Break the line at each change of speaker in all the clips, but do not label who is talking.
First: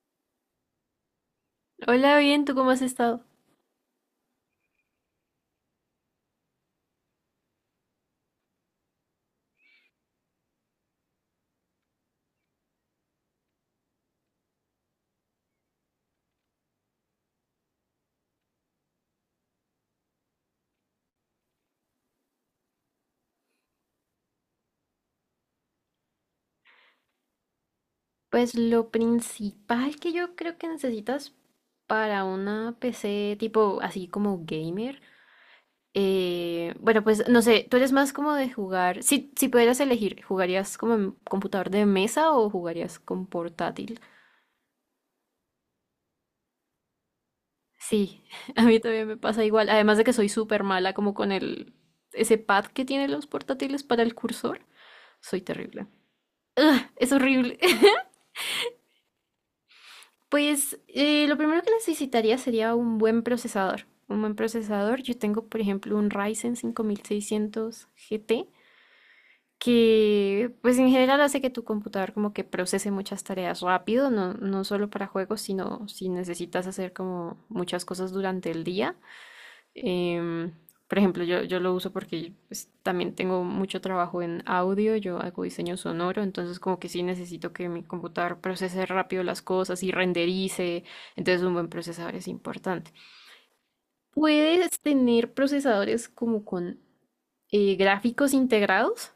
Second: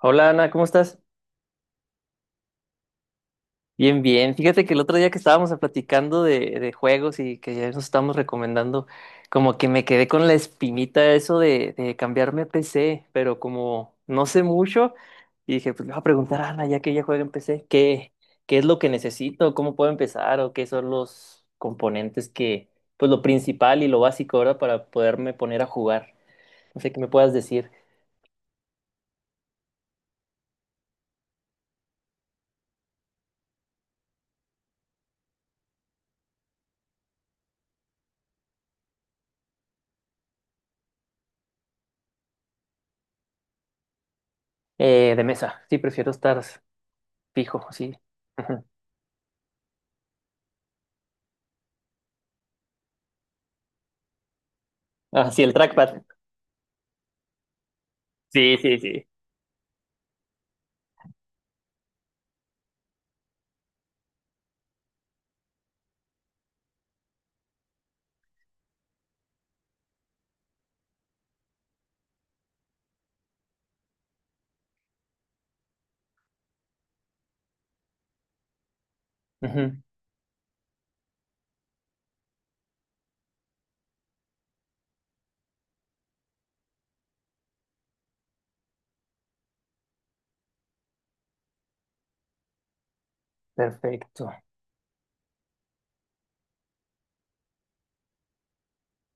Hola Ana, ¿cómo estás?
Hola, bien, ¿tú cómo has estado?
Bien, bien. Fíjate que el otro día que estábamos platicando de juegos y que ya nos estábamos recomendando, como que me quedé con la espinita eso de cambiarme a PC, pero como no sé mucho, y dije, pues le voy a preguntar a Ana, ya que ella juega en PC. ¿ Qué es lo que necesito? ¿Cómo puedo empezar? ¿O qué son los componentes que, pues lo principal y lo básico ahora para poderme poner a jugar? No sé qué me puedas decir.
Pues lo principal que yo creo que necesitas para una PC tipo así como gamer, bueno, pues no sé, tú eres más como de jugar, si pudieras elegir, ¿jugarías como en computador de mesa o jugarías con portátil?
De mesa, sí, prefiero estar fijo, sí.
Sí,
Ajá.
a mí también me pasa igual, además de que soy súper mala como con ese pad que tienen los portátiles para el cursor,
Ah,
soy
sí, el
terrible.
trackpad.
Es horrible.
Sí, sí, sí.
Pues lo primero que necesitaría sería un buen procesador. Un buen procesador. Yo tengo, por ejemplo, un Ryzen 5600 GT que, pues en general hace que tu computador como que procese muchas tareas rápido, no, no solo para juegos, sino si necesitas hacer como muchas cosas durante el día.
Ujú,
Em, por ejemplo, yo lo uso porque, pues, también tengo mucho trabajo en audio, yo hago diseño sonoro, entonces como que sí necesito que mi computador procese rápido las cosas y renderice, entonces un buen procesador es importante.
perfecto.
¿Puedes tener procesadores como con gráficos integrados?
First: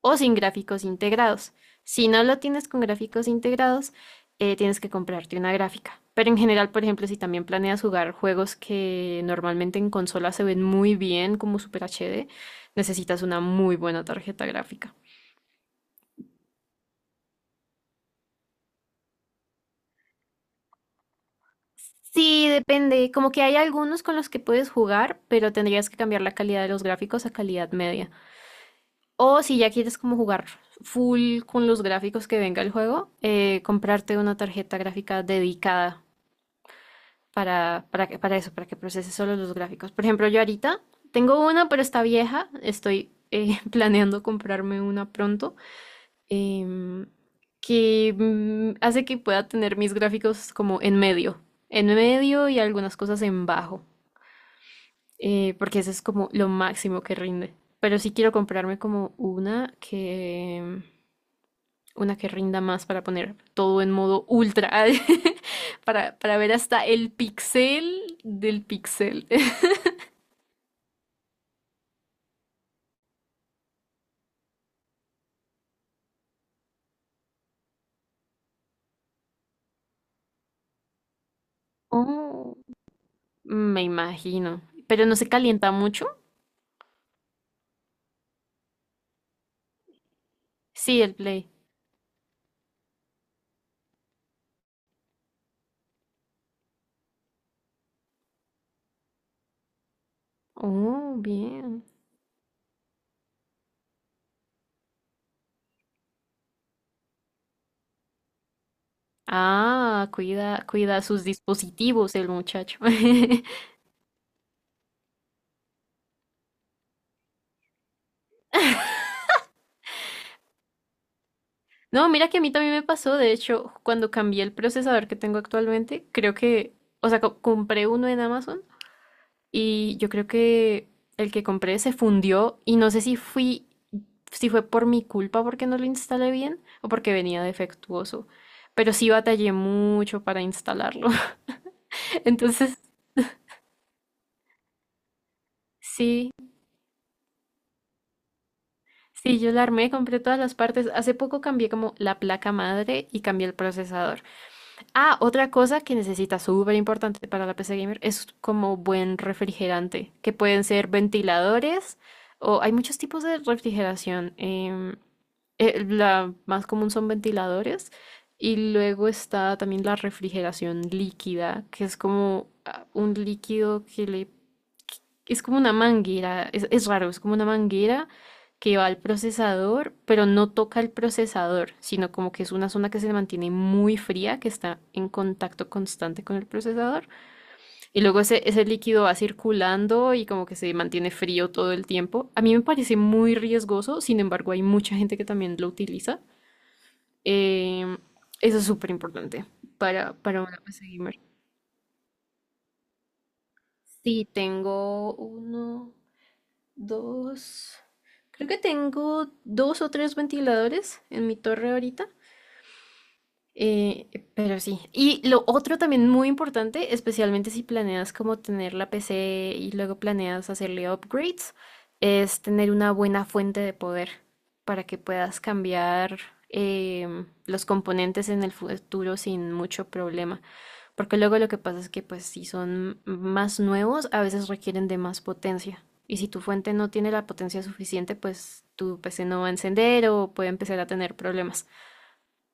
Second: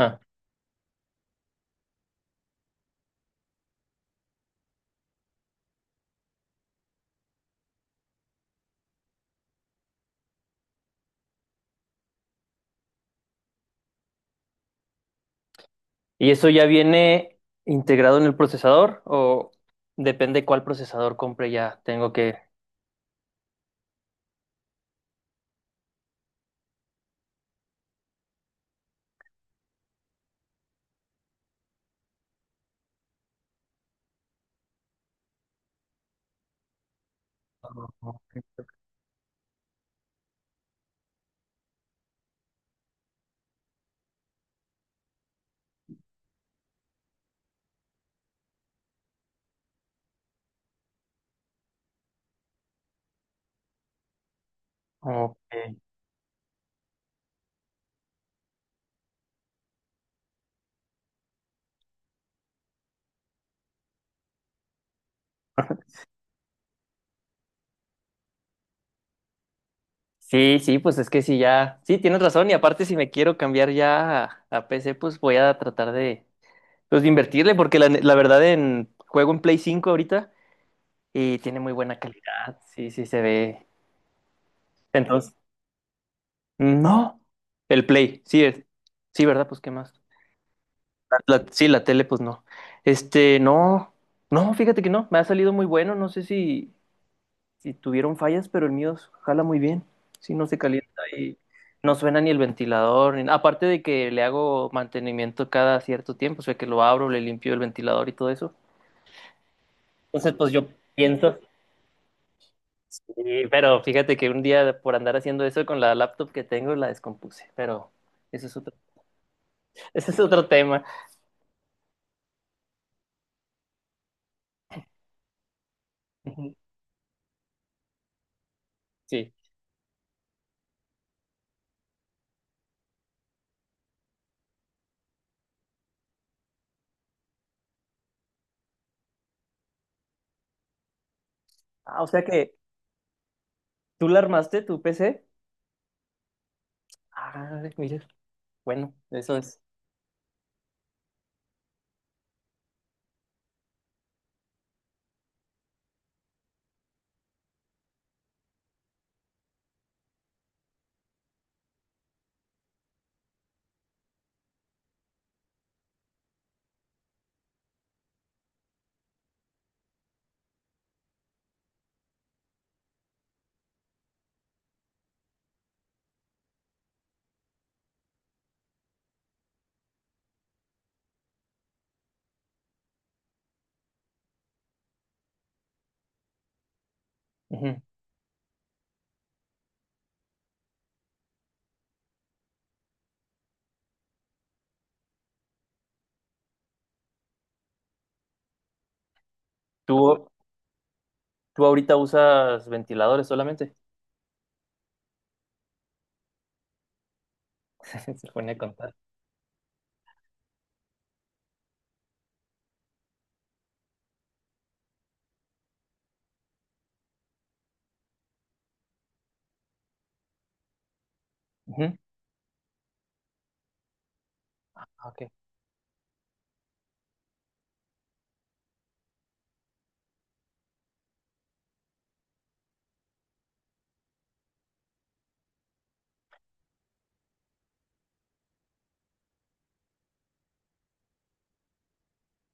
O sin gráficos integrados. Si no lo tienes con gráficos integrados, tienes que comprarte una gráfica. Pero en general, por ejemplo, si también planeas jugar juegos que normalmente en consola se ven muy bien como Super HD, necesitas una muy buena tarjeta gráfica.
¿Y eso ya viene integrado en el procesador o depende cuál procesador compre ya? Tengo que...
Sí, depende. Como que hay algunos con los que puedes jugar, pero tendrías que cambiar la calidad de los gráficos a calidad media. O si ya quieres como jugar full con los gráficos que venga el juego, comprarte una tarjeta gráfica dedicada para
Ok.
eso, para que procese solo los gráficos. Por ejemplo, yo ahorita tengo una, pero está vieja. Estoy planeando comprarme una pronto, em, hace que pueda tener mis gráficos como en medio y algunas cosas en bajo,
Ok.
porque eso es como lo máximo que rinde. Pero sí quiero comprarme como una que... Una que rinda más para poner todo en modo ultra, para ver hasta el pixel del pixel.
Sí, sí, pues es que sí, ya... Sí, tienes razón. Y aparte, si me quiero cambiar ya a PC, pues voy a tratar de, pues, de invertirle porque la, ne- la verdad en juego en Play 5 ahorita y tiene muy buena
Oh,
calidad. Sí, sí, se ve.
me imagino. Pero no se
Entonces...
calienta mucho.
No, el Play, sí es. Sí, ¿verdad? Pues qué más.
Sí, el
La-
Play.
sí, la tele, pues no. Este, no, no, fíjate que no, me ha salido muy bueno, no sé si, si tuvieron fallas, pero el mío jala muy bien, sí, no se calienta
Oh,
y
bien.
no suena ni el ventilador, ni- aparte de que le hago mantenimiento cada cierto tiempo, o sea, que lo abro, le limpio el ventilador y todo eso.
Ah,
Entonces, pues
cuida,
yo
cuida sus
pienso,
dispositivos el muchacho.
y- pero fíjate que un día por andar haciendo eso con la laptop que tengo, la descompuse, pero ese es otro, ese es otro tema.
No, mira que a mí también me pasó. De hecho, cuando cambié el procesador que tengo actualmente, creo
Ujú,
que, o sea, co- compré uno en Amazon
sí.
y yo creo que el que compré se fundió y no sé si fue por mi culpa porque no lo instalé bien o porque venía defectuoso. Pero sí batallé mucho para instalarlo.
Ah, o sea que,
Entonces,
¿tú la armaste, tu PC?
sí,
Ah, mira, bueno, eso
sí, yo
es.
la armé, compré todas las partes. Hace poco cambié como la placa madre y cambié el procesador. Ah, otra cosa que necesita súper importante para la PC gamer es como buen refrigerante, que pueden ser ventiladores o hay muchos tipos de refrigeración. La más común son ventiladores y luego está también la refrigeración líquida, que es como ah, un líquido que le es como una manguera, es raro, es como una manguera que va al procesador, pero no toca el procesador, sino como que es una zona que se mantiene muy fría, que está en contacto constante con el procesador.
Ujú.
Y luego ese líquido va circulando y como que se mantiene frío todo el tiempo. A mí me parece muy riesgoso, sin embargo hay mucha gente que también lo utiliza. Eh, Eso es súper importante
¿Tú,
para una PC gamer.
tú ahorita usas ventiladores solamente?
Sí, tengo uno, dos,
Se
creo
pone a
que
contar.
tengo dos o tres ventiladores en mi torre ahorita. Eh, pero sí. Y lo otro también muy importante, especialmente si planeas como tener la PC y luego planeas hacerle upgrades,
Ujú.
es tener una buena fuente de poder para
Ah,
que
ok.
puedas cambiar los componentes en el futuro sin mucho problema. Porque luego lo que pasa es que, pues, si son más nuevos, a veces requieren de más potencia. Y si tu fuente no tiene la potencia suficiente, pues tu PC no va a encender o puede empezar a tener problemas.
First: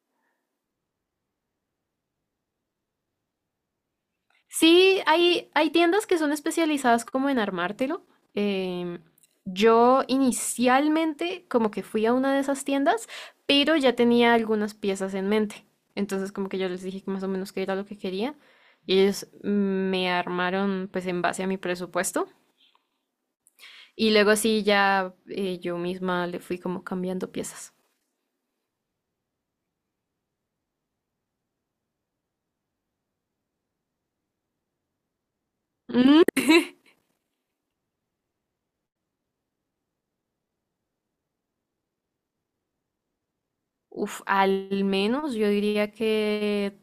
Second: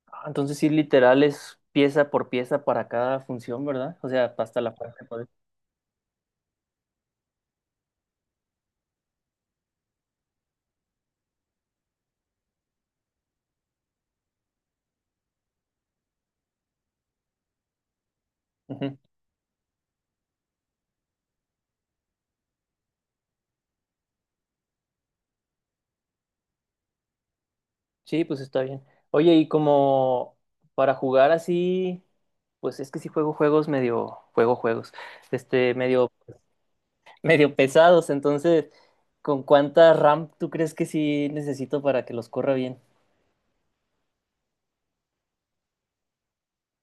Ah, entonces sí, literal es pieza por pieza para cada función, ¿verdad? O sea, hasta la
Sí,
parte. Por-
hay tiendas que son especializadas como en armártelo. Em, yo inicialmente como que fui a una de esas tiendas, pero ya tenía algunas piezas en mente. Entonces como que yo les dije que más o menos qué era lo que quería
Ujú.
y ellos me armaron pues en base a mi presupuesto. Y luego sí, ya yo misma le fui como cambiando piezas.
Sí, pues está bien. Oye, y como para jugar así, pues es que sí juego juegos medio, juego juegos, este, medio,
Mm,
medio pesados, entonces, ¿con cuánta RAM tú crees que sí necesito para que los corra bien?
uf, al menos, yo diría que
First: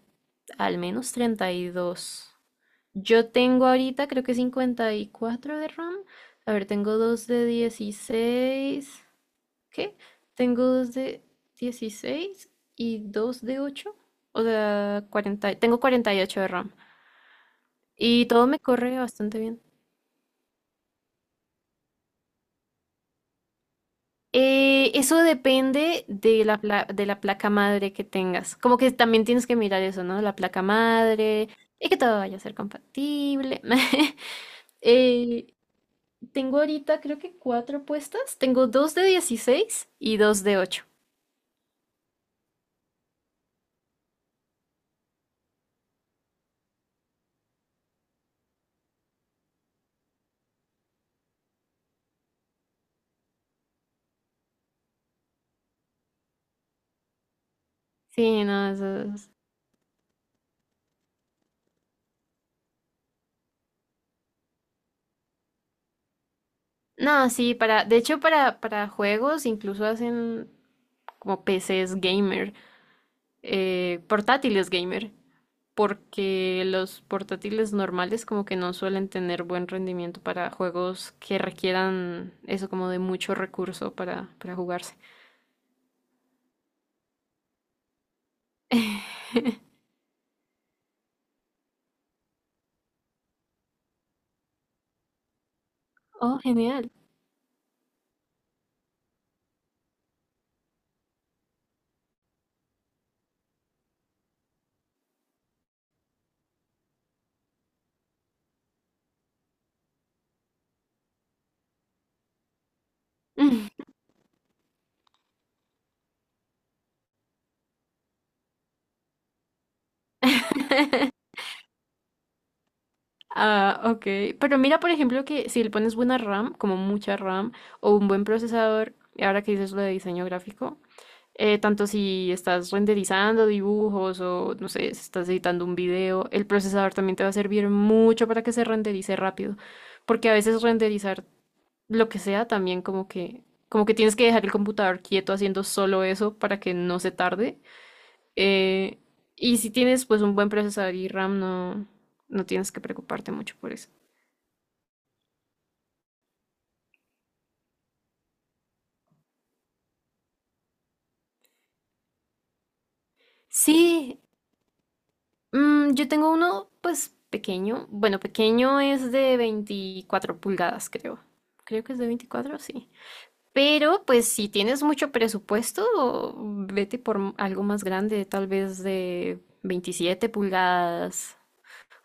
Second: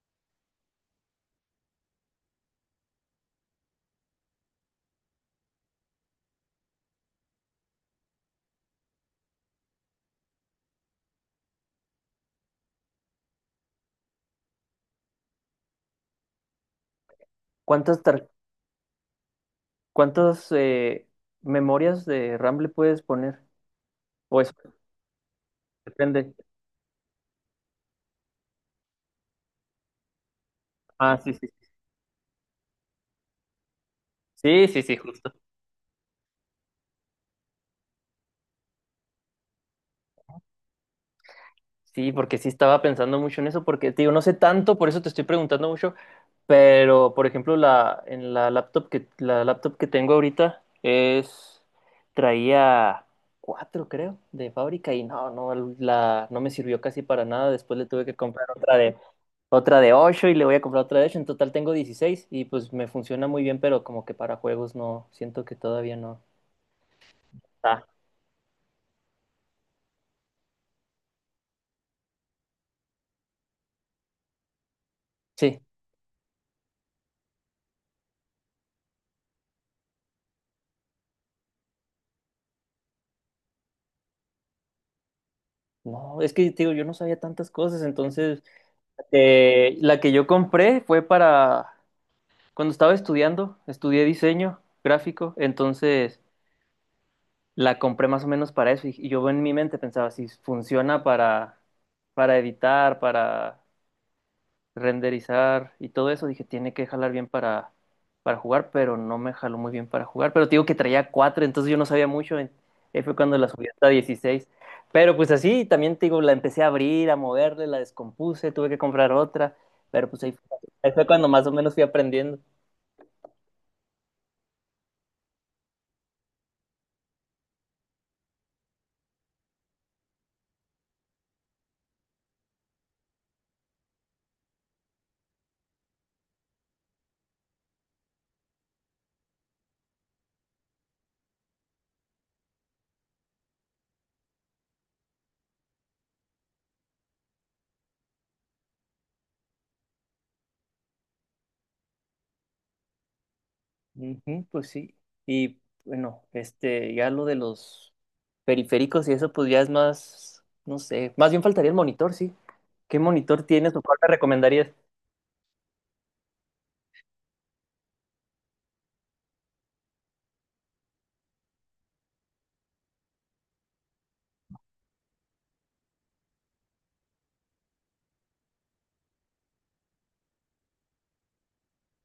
al menos 32. Yo tengo ahorita creo que 54 de RAM. A ver, tengo dos de 16. ¿Qué? Tengo dos de 16 y dos de 8. O sea, 40, tengo 48 de RAM.
¿Cuántas
Y
tar?
todo me corre bastante bien.
¿Cuántas memorias de RAM le puedes poner? O eso
Eso depende
depende.
de de la placa madre que tengas. Como que también tienes que mirar eso, ¿no? La placa
Ah, sí, sí.
madre, y que todo vaya a ser compatible.
Sí, sí, sí, justo.
Eh, Tengo ahorita creo que cuatro puestas. Tengo dos de 16 y dos de ocho.
Sí, porque sí estaba pensando mucho en eso, porque, te digo, no sé tanto, por eso te estoy preguntando mucho, pero, por ejemplo, la, en la laptop que tengo ahorita es, traía cuatro, creo, de fábrica y no, no, la, no me sirvió casi para nada, después le tuve que
Sí,
comprar
no, eso es...
otra de 8 y le voy a comprar otra de ocho. En total tengo 16 y pues me funciona muy bien, pero como que para juegos no, siento que todavía no.
No, sí,
Ah,
para... De hecho, para juegos incluso hacen como PCs gamer, portátiles gamer.
sí.
Porque los portátiles normales como que no suelen tener buen rendimiento para juegos que requieran eso como de mucho recurso para jugarse.
No, es que te digo, yo no sabía tantas cosas, entonces la que yo compré fue para cuando estaba estudiando, estudié diseño gráfico, entonces
Oh, genial.
la compré más o menos para eso y yo en mi mente pensaba si funciona para editar, para renderizar y todo eso, dije, tiene que jalar bien para jugar, pero no me jaló muy bien para jugar. Pero te digo que traía 4 entonces yo no sabía mucho. En- Ahí fue cuando la subí hasta 16. Pero pues así, también te digo, la empecé a abrir, a moverle, la descompuse, tuve que comprar otra. Pero pues ahí fue cuando más o menos fui aprendiendo.
Ah, ok. Pero mira, por ejemplo, que si le pones buena RAM, como mucha RAM, o un buen procesador, y ahora que dices lo de diseño gráfico, tanto si estás renderizando dibujos o, no sé, si estás editando un video, el procesador también te va a servir mucho para que se renderice rápido. Porque a veces renderizar lo que sea, también como que tienes que dejar el computador quieto haciendo solo eso para que no se tarde. Eh, y si tienes pues un buen procesador y RAM, no, no tienes que preocuparte mucho por eso.
Ujú, pues sí. Y bueno, este, ya lo de los periféricos y eso, pues ya es más, no sé, más bien faltaría el monitor, sí. ¿Qué monitor tienes o cuál te
Sí,
recomendarías?
mm, yo tengo uno pues pequeño. Bueno, pequeño es de 24 pulgadas, creo. Creo que es de 24, sí. Pero pues si tienes mucho presupuesto, vete por algo más grande, tal vez de 27 pulgadas,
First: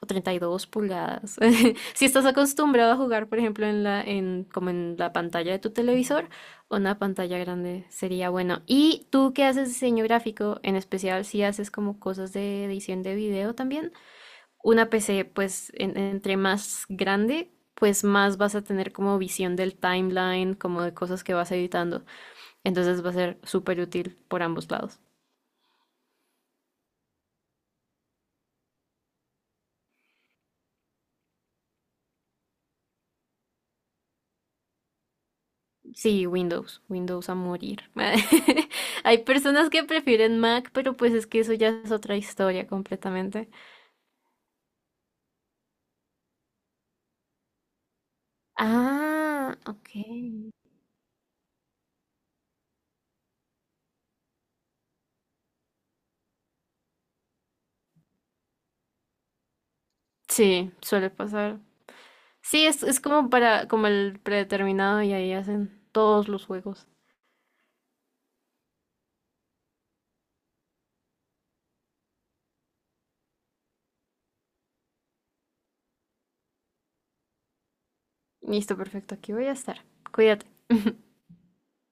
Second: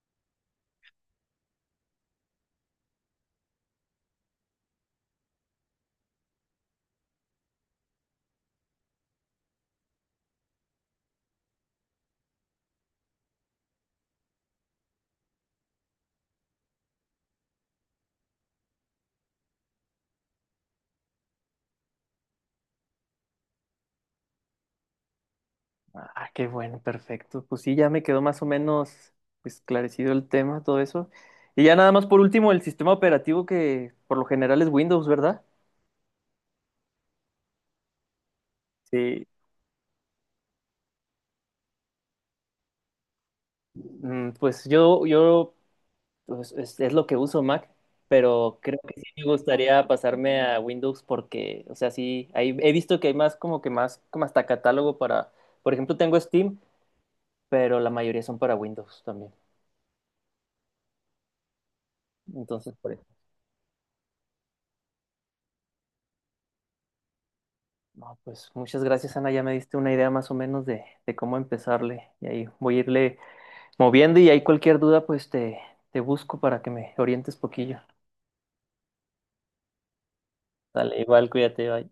o 32 pulgadas. Si estás acostumbrado a jugar, por ejemplo, en como en la pantalla de tu televisor, una pantalla grande sería bueno. ¿Y tú que haces diseño gráfico, en especial si haces como cosas de edición de video también? Una PC, pues, entre más grande, pues más vas a tener como visión del timeline, como de cosas que vas editando. Entonces va a ser súper útil por ambos lados.
Ah, qué bueno, perfecto. Pues sí, ya me quedó más o menos esclarecido el tema, todo eso. Y ya nada más por último, el sistema operativo que por lo general es Windows, ¿verdad?
Sí, Windows, Windows a morir. Hay
Sí.
personas que prefieren Mac, pero pues es que eso ya es otra historia completamente.
Mm, pues yo pues, es lo que uso Mac, pero creo que sí me
Ah,
gustaría pasarme
ok.
a Windows porque, o sea, sí, ahí he visto que hay más como que más, como hasta catálogo para, por ejemplo, tengo Steam, pero la mayoría son para Windows también.
Sí, suele pasar. Sí,
Entonces, por...
es como para, como el predeterminado y ahí hacen todos los juegos.
No, pues muchas gracias, Ana. Ya me diste una idea más o menos de cómo empezarle. Y ahí voy a irle moviendo y ahí cualquier duda, pues te busco para que me orientes poquillo.
Listo, perfecto, aquí voy a estar. Cuídate.
Dale, igual, cuídate, bye.